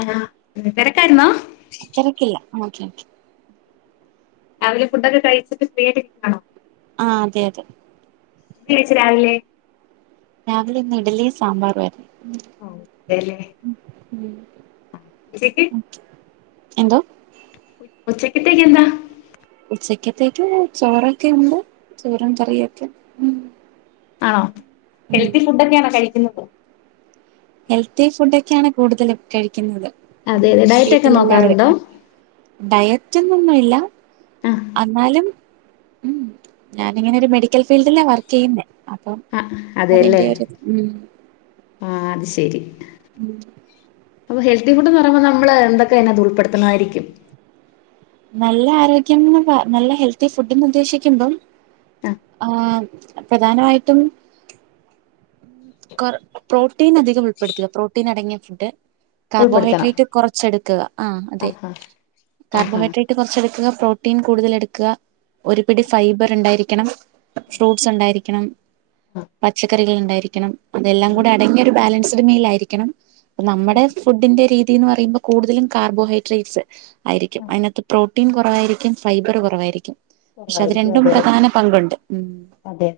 ആഹ് തെരക്കായിരുന്നോ? തെരക്കില്ല- ഓക്കെ ക്കേ- രാവിലെ ഫുഡൊക്കെ കഴിച്ചിട്ട് ഫ്രീ ആയിട്ട് ഇരിക്കാണോ? ആഹ് അതെ അതെ- വിളിച്ച് രാവിലെ- രാവിലെ ഇന്ന് ഇഡലിയും സാമ്പാറും ആയിരുന്നു- ഓ അതെ ല്ലേ ഉച്ചക്ക്- എന്തോ? ഉച്ചത്തേക്ക് എന്താ- ഉച്ചക്കത്തേക്ക് ഊ ചോറൊക്കെ ഉണ്ട്- ചോറും കറിയൊക്കെ മ്- ആണോ? ഹെൽത്തി ഫുഡ് ഒക്കെയാണോ കഴിക്കുന്ന ഹെൽത്തി ഫുഡ് ഒക്കെ ആണ് കൂടുതലും കഴിക്കുന്നത് അതെ അതെ ഡയറ്റ് ഒക്കെ വീട്ടിലെല്ലാവരും നോക്കാറുണ്ടോ ഡയ- ഡയറ്റൊന്നും ഇല്ല ആഹ് ഉം ഞാൻ ഇങ്ങനെ ഒരു മെഡിക്കൽ ഫീൽഡിലാ വർക്ക് ചെയ്യുന്നേ അപ്പം ആഹ് അതെ അല്ലേ അതിന്റെ ഒരു ആഹ് അത് ശരി ഉംമ് അപ്പൊ ഹെൽത്തി ഫുഡ് എന്ന് പറയുമ്പോ നമ്മള് എന്തൊക്കെ അതിനകത്ത് ഉൾപ്പെടുത്തണായിരിക്കും നല്ല ആരോഗ്യം എന്ന് നല്ല ഹെൽത്തി ഫുഡ്ന്ന് ഉദ്ദേശിക്കുമ്പം- ആഹ് ആഹ് പ്രധാനമായിട്ടും പ്രോട്ടീൻ അധികം ഉൾപ്പെടുത്തുക പ്രോട്ടീൻ അടങ്ങിയ ഫുഡ് ഉൾപ്പെടുത്തണം കാർബോഹൈഡ്രേറ്റ് കൊറച്ചെടുക്കുക ആ അതെ ആഹാ ആഹാ കാർബോഹൈഡ്രേറ്റ് കൊറച്ചെടുക്കുക പ്രോട്ടീൻ കൂടുതൽ എടുക്കുക ഒരു പിടി ഫൈബർ ഉണ്ടായിരിക്ക- രിക്കണം [unintelligible] ഫ്രൂട്ട്സ് ഉണ്ടായിരിക്കണം, പച്ചക്കറികൾ- ഉണ്ടായിരിക്കണം അതെല്ലാം കൂടെ അടങ്ങിയ ഒരു ബാലൻസ് ഇത് മേൽയായിരില്ലണം നമ്മുടെ ഫുഡിന്റെ രീതി ത്തീന്ന് പറയുമ്പോ കൂടുതലും കാർബോഹൈഡ്രേറ്റ്സ് ആയിരിക്കും അയ്നാത്ത് പ്രൊ പ്രൊട്ടീൻ കൊറവായിരിക്കും ഫൈബറ് കൊറവായിരിക്കും കൊറവായിരിക്കും അതെ ഉം അതെ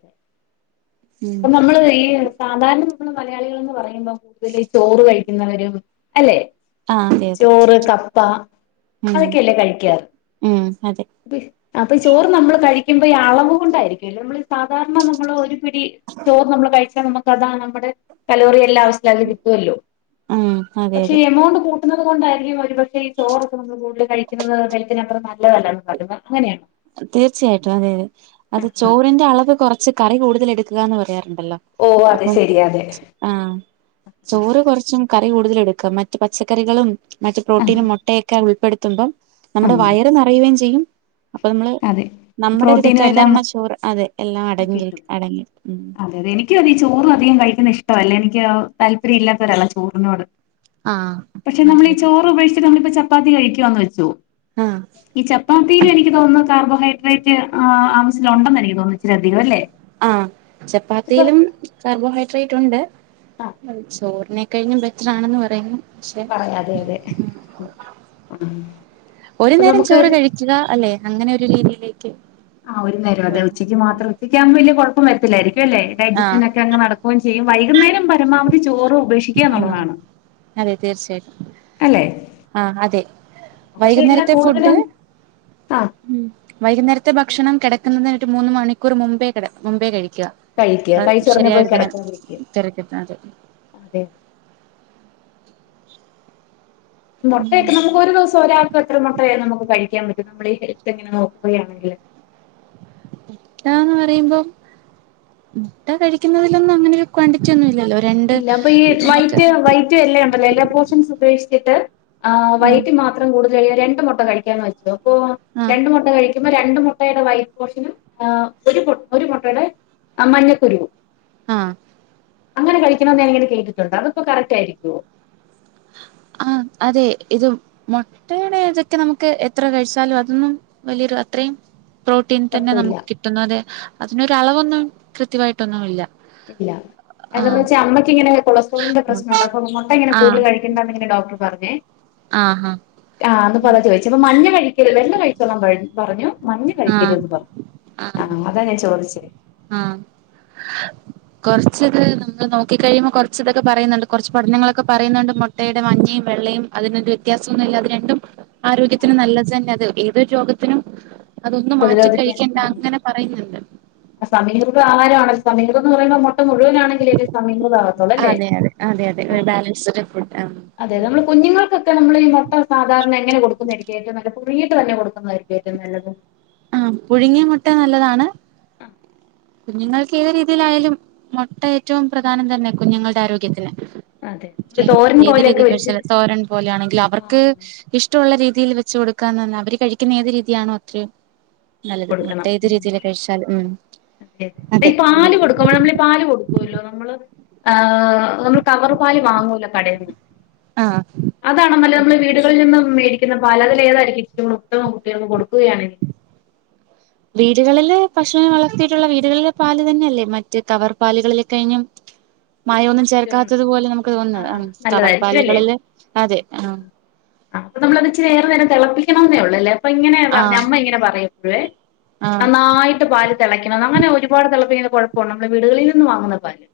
ഉം മ്മള് മലയാളികളെന്ന് പറയ് യുമ്പം കൂടുതല് ചോറ് കഴി ഇന്ന് വരും അല്ലെ ആഹ് അതെ അതെ ചോറ് കപ്പ ഉം അതൊക്കെയല്ലേ കഴിക്യ ഉം അതെ അപ്പ ഈ ചോറ് നമ്മള് കഴിക്കുമ്പ ഈ അളവ് കൊണ്ടായിരിക്കുവല്ലോ നമ്മള് ഈ സാധാരണ നമ്മള് ഒരു പിടി ചോറ് നമ്മള് കഴിച്ചാൽ നമു കഥ നമ്മടെ കലോറിയെ അല്ലാ ആവശ്യത്തിൽ അധികം കിട്ടുവല്ലോ ഉം അതെ പക്ഷെ അതെ ഈ എമൗണ്ട് കൂട്ട് കഴിക്കുന്നത്‌ കൊണ്ടായിരിക്കും ഒരുപക്ഷെ ഈ ചോറു നമ്മള് കൂടുതൽ കഴിക്കുന്നത്‌ കൊണ്ടായിരിക്കും ഞാൻ പറഞ്ഞത് നല്ലത് അല്ലന് വലിമ [unintelligible] തീർച്ചയായിട്ടും അതെ അതെ അത് ചോറിന്റെ അളവ് കൊറച്ച് കറി കൂടുതലെടുക്കുക എന്ന് പറയാറ് ണ്ടല്ലോ ഓ അതെ അപ്പം ശരി അതെ ആഹ് ചോറ് കൊറച്ചു കറി കൂടുതല് എടുക്കാം മറ്റ് പച്ചക്കറി മറ്റ് ആ പ്രോട്ടീനും മൊട്ടയൊക്ക ഉൾ പെടുത്തുമ്പം ആ നമ്മുടെ വയറ് നറയുവേം ചെയ്യും അപ്പൊ നമ്മള് അതെ നമ്മുടെ ഒരു പ്രോട്ടീനും തെറ്റായ എല്ലാം ധാരണ ചോറ് അതെ എല്ലാം അടങ്ങി കിട്ടും അടങ്ങി ഉം അതെ അതെ എനിക്കും അതെ ചോറും അധികം കഴിക്കുന്ന ഇഷ്ടവല്ല എനിക്ക് ക്ക് താല്പര്യം ഇല്ലാത്തൊരാളാ ചോറിനോട് ആഹ് പക്ഷെ നമ്മളീ അതെ ചോറ് ഉപേക്ഷി ഇപ്പ നമ്മളിപ്പ ചപ്പാത്തി കഴിക്കുവാന്ന് വെച്ചോ ആഹ് ഈ ചപ്പാ തീരും എനിക്ക് തോന്നുന്ന കാർബോഹൈട്രേ റ്റ് ആ ആവശ്യത്തിലൊണ്ടെന്ന് എനിക്ക് തോന്നിച്ച് ച്ചിരി അധികവല്ലേ ആഹ് ചപ്പാത്തീലും കാർബോഹൈഡ്ര ഡ്രേറ്റൊണ്ട് ആ ചോർന് കഴിഞ്ഞും ബെറ്ററാണെന്ന് പറയുന്നു പറയാം അതെ അതെ ഒരു ഇപ്പൊ നേരം നമുക്ക് ചോറ് കഴിക്കുക അല്ലെ അങ്ങനെ ഒരു രീതിയിലേക്ക് ആ ഒരു നേരം അതെ ഉച്ചക്ക് മാത്രം ഉച്ചയ്ക്കാവുമ്പോ വലിയ കുഴപ്പ പ്പം വരത്തില്ലായിരിക്കും അല്ലേ ആഹ് ഡൈജഷൻ ഒക്കെ അങ്ങ് നടക്കുവോം ചെയ്യും വൈകുന്നേരം പരമാവധി ചോറ് ഉപേക്ഷിക്കുക ഉം എന്നുള്ളതാണ് അല്ലെ ആ അതെ പക്ഷെ എല്ലാം വൈകുന്നേരത്തെ ഫുഡ് കൂടുതലും ആ വൈകുന്നേര ത്തെ ഭക്ഷണം കിടക്കുന്നതിന് ഒരു മൂന്ന് മണിക്കൂർ മുമ്പേ കെട മുമ്പേ കഴിക് ക്കാ കഴിക്കുക അപ്പ കഴിച്ചുറങ്ങി ശരിയായ പോയി കിടക്കാതിരിക്കുക [unintelligible] അതെ മുട്ടയൊക്കെ നമുക്ക് ഒരു ദിവസ ഒരാൾക്കക്ക് എത്ര മുട്ടയ നമുക്ക് കഴിക്കാൻ പറ്റും നമ്മുടെ ഹെൽത്ത് എങ്ങനെ നോക്കയാണെങ്കില് മുട്ടാന്ന് പറയുമ്പം മുട്ട കഴിക്കുന്നതിലൊന്നും അങ്ങനെ ക്വാണ്ടിറ്റിയൊന്നുമില് ഇല്ല അപ്പൊ ഈ വൈറ്റ് വൈറ്റും എല്ലോയും ഉണ്ടല്ലോ എല്ലോ പോർഷൻസ് ഉപേക്ഷിച്ചിട്ട് ആ ആഹ് വൈറ്റ് മാത്രം കൂടുതൽ കഴിക്കാ രണ്ടുമുട്ട ക്കെ കഴിക്കാൻ പറ്റുമോ ഓ ആഹ് രണ്ട് മുട്ട കഴിക്ക മ്പോ രണ്ട് മുട്ടയുടെ വൈറ്റ് പോഷനും ആ ഒരു ഒരു മുട്ടയുടെ മഞ്ഞക്കുരുവും ആഹ് അങ്ങനെ കഴിക്കണന്ന് ഞാൻ ഇങ്ങനെ കേട്ടിട്ടുണ്ട് അതിപ്പോ കറക്റ്റ് ആയിരിക്കുമോ ആ അതെ ഇത് മുട്ടയുടെ തൊക്കെ നമുക്ക് എത്ര കഴിച്ചാലും അതൊന്നും വലിയൊരു അത്രയും പ്രോട്ടീൻ തന്നെ കുഴപ്പമില്ല നമുക്ക് കിട്ടുന്നതെ അതിനൊരളവൊന്നും കൃത്യമായിട്ടൊന്നുമില്ല ഇല്ല എന്താന്ന് വെച്ചാ അമ്മയ്ക്ക് ഇങ്ങനെ കൊളസ്ട്രോളിൻ്റെ പ്രശ്നമുണ്ട് അപ്പ മുട്ട ഇങ്ങന ആഹ് കൂടുതല് കഴിക്കണ്ടാന്ന് ഡോക്ടർ പറഞ്ഞെ ആഹ് ആഹ് അന്ന് പോല ചോദിച്ചപ്പൊ മഞ്ഞ കഴിക്ക [unintelligible] വെള്ള കഴിച്ചോളാൻ പറഞ്ഞു മഞ്ഞ ആഹ് കഴിക്കരുതെന്ന് പറഞ്ഞു ആ അതാ ഞാൻ ചോദിച്ചെ ആ കുറച്ച് ഇത് നമ്മൾ നോക്കി കഴിയുമ്പോൾ കുറച്ചിതൊക്കെ പറയുന്നുണ്ട് കുറച്ച് പഠനങ്ങളൊക്കെ പറയുന്നുണ്ട് മുട്ടയുടെ മഞ്ഞയും വെള്ളയും അതിനൊരു വ്യത്യാസമൊന്നുമില്ല അത് രണ്ടും ആരോഗ്യത്തിന് നല്ലത് തന്നെ അത് എതൊരു രോഗത്തിനും അതൊന്ന് മാറ്റി പ്രതിരോധിക്കാൻ കഴിക്കണ്ട ഉം. അങ്ങനെ പറയന്നുണ്ട് പ്പ ആരാണ് സമിറെന്ന് പറയ മുഴുവനാണെങ്കിലെത് സമിക്രതവാകത്തൊള്ളൂ അല്ലേ അതെ അതെ അതെ അതെ ഒരു ആഹ് ബാലൻസ്ഡ് ഫുഡ് ആ അതെ ഉം. നമ്മള് കുഞ്ഞുങ്ങൾക്കൊക്കെ നമ്മള് ഈ മൊട്ട സാധാരണ അങ്ങനെ കൊടുക്കുന്നെയായിരിക്കും ഏറ്റോ നല്ല കുറുകീട്ട്തന്നെ കൊടുക്കുന്നതരിക്കും ഏറ്റം നല്ലത് ആഹ് പുഴുങ്ങിയ മുട്ട നല്ലതാണ് കുഞ്ഞുങ്ങൾക്ക് ഏത് രീതിലായാലും മൊട്ട ഏറ്റവും പ്രധാനം തന്നെ കുഞ്ഞുങ്ങളുടെ ആരോഗ്യത്തിന് അതെ ഒരു തോരൻ ഏത് രീതിൽ പോലെയൊക്കെ വെച്ച് കഴിച്ചാലും തോരൻ പോലെയാണെങ്കിലും ആ അവർക്ക് ഇഷ്ടൊള്ള രീതി രീതിയിൽ വെച്ച് കൊടുക്കാനൊന്ന അവര് കഴിക്കുന്ന ഏത് രീതിയാണോ അത്രയൊ നല്ലത് കൊടുക്കണം മൊട്ടേ ഏത് രീതിൽ കഴിച്ചാലും ഉം തെ ഈ അതെ പാല് കൊടുക്കമ്പ നമ്മള് ഈ പാല് കൊടുക്കൂല്ലോ നമ്മള് ആഹ് നമ്മള് കവറ് പാൽ വാങ്ങുല്ലോ കടേന്ന് ആ അതാണ് നമ്മള് വീടുകളി നിന്ന് മേടിക്ക്ന്ന ന്ന പാല അതില് ഏതാരിക്കും ഇച്ചിരൂടെ ഉത്തമം കുട്ടികൾക്ക് കൊടുക്കുകയാണെങ്കി വീടുകളില് പശൂനെ വളർത്തിയിട്ടുള്ള വീടുകളിലെ പാല് തന്നെയല്ലേ മറ്റ് കവർ പാലുകളിൽ കഴിഞ്ഞും മായൊന്നും ചേർക്കാത്തതുപോലെ നമുക്ക് തോന്നുന്നത് ആഹ് അം നല്ലതായിരിക്കും അല്ലേ കവർപ്പാലുകളില് അതെ ആഹ് ണംന്നേ ഒള്ളേല്ലേ അപ്പൊ ഇങ്ങനെ പറഞ്ഞു അമ്മ ഇങ്ങനെ പറയും പ്പഴുവേ ആഹ് നന്നായിട്ട് പാലു തിളക്കണം അങ്ങനെ ഒരുപാട് തിളപ്പി- കുഴപ്പണ നമ്മള വീടുകളിൽ നിന്നും വാങ്ങുന്നപാല്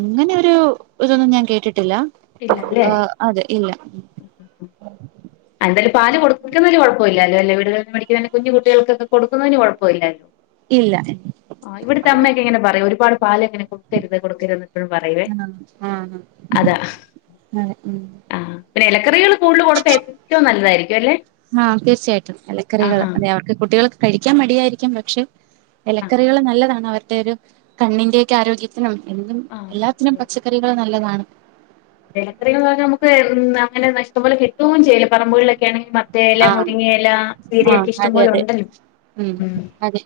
അങ്ങനെ ഒരു ഇതൊന്നും ഞാൻ കേട്ടിട്ട്- ട്ടില്ല ഇല്ല അല്ലേ അതെ ഇല്ല ആഹ് എന്തായാലും പാല് കൊടുന്നൊരു കൊഴപ്പില്ലോ അല്ലെ വീടുകളിൽന്ന് മേടിക്കുന്ന കുഞ്ഞ് കുട്ടികൾക്കൊക്കെ കൊടുന്നേന് കുഴപ്പ ഇല്ല ഇല്ല ആ ഇവിടുത്തെ അമ്മയൊക്കെ ഇങ്ങനെ പറയെ ഒരുപാട് പാല് ഇങ്ങനെ കൊടുക്കരുത് കൊടുക്കരുന്ന് എപ്പോഴും പറയുവേ ആഹ് ആഹ് അതാ- അതെ ഉം ആഹ് പിന്നെ ഇലക്കറികൾ കൂടുതൽ കൊടുത്തഏറ്റവു ന- നല്ലാരിക്- ആഹ് തീർച്ചയായിട്ടും ഇലക്കറികൾ ആഹാ അതെ അവർക്ക് കുട്ടികൾ കഴിക്കാൻ മടിയായിരിക്കും പക്ഷെ ആഹ് ഇലക്കറികൾ നല്ലതാണ് അവർ- മറ്റേരു കണ്ണിന്റൊക്കെ ആരോഗ്യത്തിനും എന്തും ആഹ് എല്ലാത്തിനും പച്ചക്കറികള് നല്ലതാണ്. ഇലക്കറി മ്മക്ക് അങ്ങനെ ഇഷ്ടം പോലെ കിട്ടേം ചെയ്യില്ല പറമ്പികളിലൊക്കെ മത്തയെല ആഹ് മുരിങ്ങല ആഹ് ചീരയൊക്കെ ഇഷ്ടം അതെ പോലെ അതെ ഒണ്ടല്ലൊ ഉം അതെ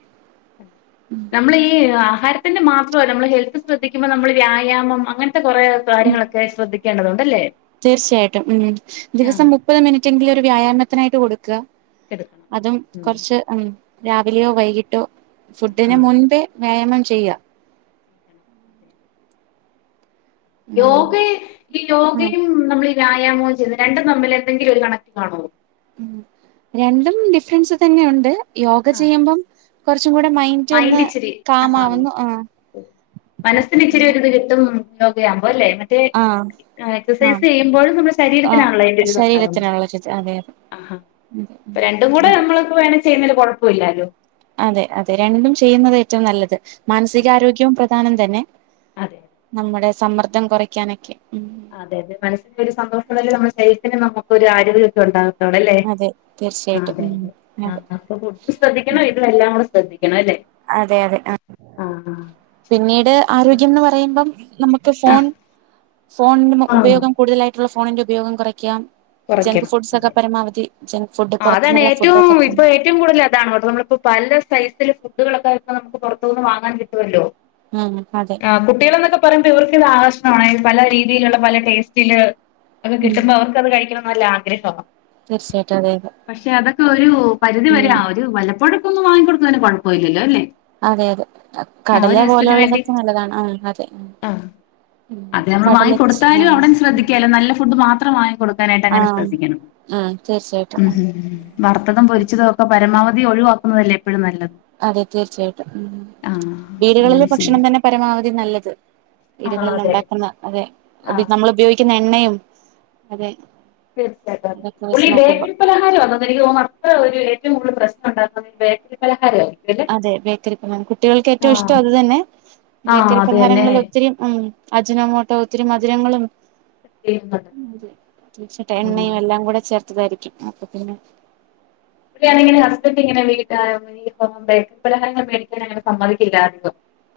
നമ്മൾ ഈ ആഹാര- ത്തി മാത്രമല്ല നമ്മൾ ഹെൽത്ത് ശ്രദ്ിക്കുമ്പൾ നമ്മൾ വ്യായാമം അങ്ങനെ കുറേ കാര്യങ്ങളൊക്കെ പഠിക്കേണ്ടതുണ്ടല്ലേ തീർച്ചയായിട്ടും ഉ ദിവസം മുപ്പത് മിനിറ്റെങ്കിലും ഒരു വ്യായാമത്തിനായിട്ട് കൊടുക്ക ക്ക എടുക്കണം അതും ഉം കുറച്ച് ഉം രാവിലെയോ വൈകിട്ടോ ഫുഡിന് ആഹ് മുൻപേ വേയമം ചെയ്യ യോഗ ഈ ആഹ് യോഗയും നമ്മൾ വ്യായാമോ ചെയ്യുന്നത് രണ്ടും തമ്മിൽ എന്തെങ്കിലും ഒരു കണക്ക കാണോ ഉ രണ്ടും ഡിഫറൻസ് തന്നെ ഉണ്ട് യോഗ ചെയ്യുമ്പം കുറച്ച് മൈന്ഡറ് ഇച്ചിരി ആ ആഹ് മനസ്സിന് ഇച്ചിരി പിന്നെ ഒരു ത് കിട്ടും കയ അല്ലേ മറ്റേ ആഹ് എക്സസൈസ് ആഹ് ചെയ്യുമ്പോഴും നമ്മുടെ ആഹ് ശരീരത്തിനാണല്ലോ അതിന്റെ ഒരുത് ഉണ്ടാാവുന്നത് ശരീരത്തിനുള്ള അതെ അതെ ആഹ അ രണ്ടും കൂടെ അതെ നമ്മൾ വേണ ചെയ്യുന്നകൊഴപ്പോ പോല്ലാലോ അതെ അതെ രണ്ടും ചെയ്യുന്നത് ഏറ്റവും നല്ലത് അതെ മാനസികാരോഗ്യം സ്ഥാനം തന്നെ അതെ നമ്മുടെ സമ്മർദ്ദം കുറയ്ക്കാനൊക്കെ ഉം അതെ അതെ മനസ്സി ഒരു സന്തോഷം നമ്മുടെ ശരീരത്തിന് നു നമ്മക്ക് ഒരു ആരോഗ്യ ഒക്കെ ഉണ്ടാാവും ടല്ലേ അതെ തീർച്ചയായിട്ടും ഉം അതെതെ ആ അതെ അപ്പ ഫുഡും ശ്രദ്ധിക്കണം ഇതും എല്ലാം കൂടെ ശ്രദ്ധിക്കണം അല്ലേ അതെ അതെ ആ ആ പിന്നീട് ആരോഗ്യംന്ന് പറയുമ്പം നമുക്ക് ആ ഫോൺ ഫോണിന്റെ ആ ഉപയോഗം കൂടുതലായിട്ടുള്ള ഫോണിന്റെ ഉപയോഗം കുറയ്ക്കാം ജങ്ക് ഫുഡ്സ് ഒക്കെ കുറക്കണം പരമാവധി ജങ്ക് ഫുഡ് ആ അതാണ് പുറത്തുന്നുള്ള ഏറ്റവും ഫുഡൊക്കെ ഇപ്പൊ ഏറ്റവും കൂടുതൽ അതാണ് നമ്മളിപ്പോ പല സൈസില് ഫുഡുകളൊക്കെ പ്പം നമുക്ക് പുറത്തുനിന്ന് വാങ്ങാൻ കിട്ടു മല്ലോ ഉം അതെ ആഹ കുട്ടികൾ എന്നൊക്കെ പറയുമ്പോ ഇവർക്ക് ആകർഷണമാണ് പല രീതിയിലുള്ള പല ടേസ്റ്റില് അത്കിട്ടുമ്പോ അവർക്ക് അത് കഴിക്കും നല്ലാഗ്രഹ തീർച്ചയായിട്ടും അതെ അതെ പക്ഷെ അതൊക്കെ ഒരു പരിധി വരെ ഉം ഒരു വല്ലപ്പോഴ വാങ്ങി കൊടുക്കുന്നേന് കൊഴപ്പോല്ലല്ലോ അല്ലെ അതെ അതെ കടല വേണ്ടി പോലെള്ളതൊക്കെ നല്ലതാണ് ആ അതെ ആഹ് അത് നമ്മള് കടല വാങ്ങി ച്ച് കൊടുത്താലും അവിടെ ആ ങ്ങനെ ഉം സ്രദ്ധിക്കണം ഉം തീർച്ചയായിട്ടും വറുത്തതും പൊരിച്ചതും ഒക്കെ പരമാവധി ഒഴിവാക്കുന്നതല്ലേ പ്പോഴും നല്ലത് അതെ തീർച്ചായിട്ടും ആഹ് വീടുകളില് അങ്ങനെ ഭക്ഷണം ചെയ്യണം തന്നെ പരമാവധി നല്ലത് ആഹ് വീടുകളിൽ അതെ ഉണ്ടാക്കുന്ന അതെ ആഹ് ഉപ നമ്മൾ ഉപയോഗിക്കുന്ന എണ്ണയും അതെ തീർച്ചായിട്ടും അതെ അതൊക്കെ വെച്ച് ഫുള്ളി നോക്കുമ്പോ ബേക്കറി പലഹാരംആണെന്ന് എനിക്ക് തോന്നു അത്ര ഒരു ഏറ്റവും കൂടുതൽ പ്രശ് ണ്ടാക്കുന്നത് ബേക്കറി പലഹാരമായിരിക്കും അല്ലേ അതെ ബേക്കറിപലഹാരം കുട്ടികൾക്ക് ഏറ്റവും ആഹ് ഇഷ്ടം അത് തന്നെ ആഹ് ബേക്കറി അത് തന്നെ പലഹാരങ്ങളിൽ ഒത്തിരി ഉം അജ്നമോട്ടോ ഒത്തിരി മധുരങ്ങളും ചെയ്യുന്നുണ്ട്. ചിട്ട ആഹ് ണ്ണയും എല്ലാ കൂടെ ചേർ തായിരിക്കും അപ്പൊ പിന്നെ ഇവിടെണെങ്കിൽ ഹസ്ബന്റിങ്ങനെ വിളി [unintelligible] ബേക്കറിപലഹാരങ്ങൾ മേടിക്കാൻ അങ്ങനെ സമ്മതിക്കില്ലാരന്നു.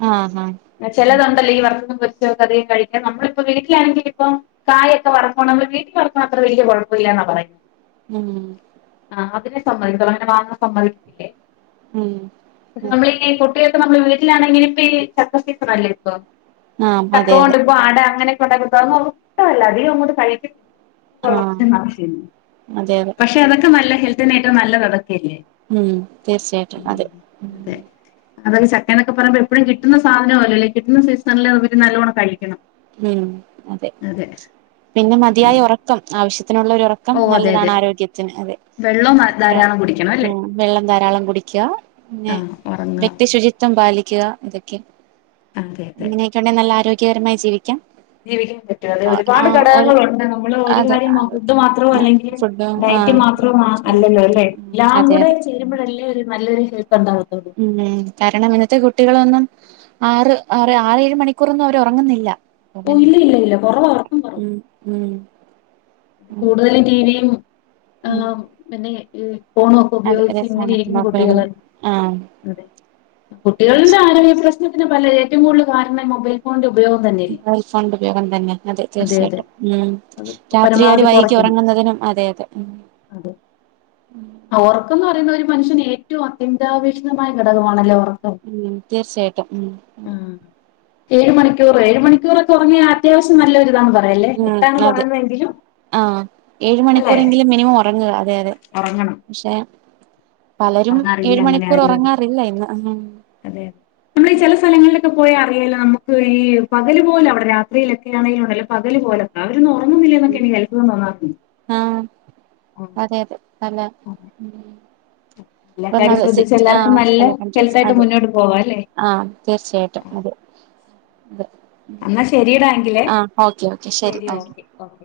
ആഹ് ആഹ് ചെലതുണ്ടല്ലേ ഈ വർ [unintelligible] അധികം കഴിക്ക നമ്മളിപ്പോ വീട്ട്ലാണെങ്കി പ്പം കായൊക്കെ വറക്കോണം മ്മൾ വീട്ടിൽ വറക്ക്ണത്ര വല്ല്യ കൊയപ്പംല്ലാന്നാ പറയുന്നെ ഉം ആ [unintelligible] സമ്മതി [unintelligible] [unintelligible] സമ്മതിക്കില്ലേ ഉം നമ്മളിങ്ങീ കുട്ടി ഇ നമ്മൾ വീട്ടിലാണെങ്കില് പ്പ ഈ ചക്ക സീസണല്ലേ ഇപ്പൊ ചക്ക അതെ ആഹ് അതെ കൊണ്ട് അതെ പ്പോ അട അങ്ങനെ [unintelligible] ഷ്ടമല്ല അതി അങ്ങോട്ട് കഴിക്കില്ല ആഹ് അതെ അതെ പക്ഷെ അതൊക്കെ നല്ല ഹെൽ പിന്നെ നല്ലത ഉം തീർച്ചയായിട്ടും അതെ അതെ അതൊക്കെ ചക്ക ന്നൊക്കെ പറയുമ്പോ എപ്പളും കിട്ടുന്ന സാധന അല്ലോ അല്ലെ കിട്ടുന്ന സീസണില് നല്ലോണം കഴിക്കണം ഉം അതെ പിന്നെ മതിയായ ഉം ഉറക്കം ആവശ്യ ത്തിനുള്ളൊരു റക്കം ഓ അതെ നല്ലതാണ് അതെ ആരോഗ്യത്തിന് അതെ വെള്ളം എത്ര ധാരാളം കുടിക്കണം അല്ലേ വെള്ളം ധാരാളം കുടിക്കുക പിന്നെ ആഹ് ഉറങ്ങുക വ്യക്തി ശുചിത്വം പാലി ക്ക്യാ ഇതൊക്കെ അതെ അതെ അങ്ങനെയൊക്കെണ്ടെ നല്ല ആരോഗ്യ കേരമായി ജീവി ക്യാം ജീവിക്കാൻ പറ്റും അതെ ഒരുപാട് ഘടകങ്ങളുണ്ട് നമ്മള് ഒരു അതെ കാര്യം മാ ഫുഡ് മാത്രോ ആരോഗ്യം അല്ലെങ്കിൽ ഫുഡ് ആ ഡയറ്റ് മാത്രമോ അല്ലല്ലോല്ലെ എല്ലാം അതെ കൂടെ അതെ ചേരുമ്പോഴല്ലേ ഒരു നല്ലൊരു ഹെൽ ത്ത് ഉം കാരണം ഇന്നത്തെ കുട്ടികളൊന്നും ആറ് ആ ആറേഴ് മണിക്കൂറൊന്നും അവർ ഉറങ്ങുന്നില്ല അപ്പൊ പ്പൊ പിന്നെ ഇല്ലല്ല കുറവാ ഒർക്കം കുറവാ ഉം കൂടുതലും ടിവിയും ആ ഉം മന്നെ ഉം ഫോണൊക്കെ അതെ ഉപയോഗിച്ച് അതെ ഫോണൊക്കെ ഇങ്ങനെയിരിക്കും നോക്ക കുട്ടികള് ആ അതെ കുട്ടികളിലെ ആരോഗ്യ പ്രശ് [unintelligible] ഏറ്റവും കൂടുതൽ കാരണം മൊബൈൽ ഫോണിന്റെ ഉപ മൊബൈൽ ഫോൺന്റെ ഉപയോഗം തന്നെ അതെ തീർച്ചയായിട്ടും ഉം അത് രാ ഇത്തിരി ഒരു പരമാവധി വൈകി കൊറയ്ക്കണം. ഉറങ്ങുന്നതിനും അതെ അതെ ഉം അതെ ആഹ് ഒറക്കംന്ന് പറയുന്ന ഒരു മനുഷ്യന് ഏറ്റവും അത്യന്താപേക്ഷിതമായ ഘടകമാണല്ലോ ഒറക്കം. ഉം തീർച്ചയായിട്ടും ഉം ആഹ് ഏഴ് മണിക്കൂർഏഴ് മണിക്കൂറക്കെ ഒർങ്ങിയാഅത്യാവശ്യം നല്ല ഒരുതാന്ന് പറ അതല്ലേ എട്ടാണ് പറയുന്നതെങ്കി ആ ഏഴ് മണിക്കൂറെങ്കിലും മിനിമം ഒറങ്ങുക അതെ അതെ പക്ഷേ അന്ന് അറിയില്ല എങ്ങനെ ആയിരുന്നെന്ന് ഉറങ്ങാറില്ല ഇന്ന് അതെ അറിയില്ല നമ്മുക്ക് ഈ പകല് പോലെ അവിടെ രാത്രിയിലൊക്കെ ആണെങ്കിലും ഉണ്ടല്ലോ പകല് പോലൊക്ക ഉറങ്ങുന്നില്ല എന്നൊക്കെ [unintelligible] ആഹ് അതെ അതെ നല്ല ഉം എല്ലാ കാര്യം ശ്രദ്ധിച്ച് [unintelligible] ആ എല്ലാർക്കും നല്ല [unintelligible] ഹെൽത്തായിട്ട് അതെ മുന്നോട്ട് പോവാ അല്ലേ? ആ തീർച്ചയായിട്ടും അതെ അതെ എന്നാ ശെരിറാങ്കിലേ ആഹ് ഓക്കെ ഓക്കെ ശരി ശെരി ആ ഓക്കെ ഓക്കെ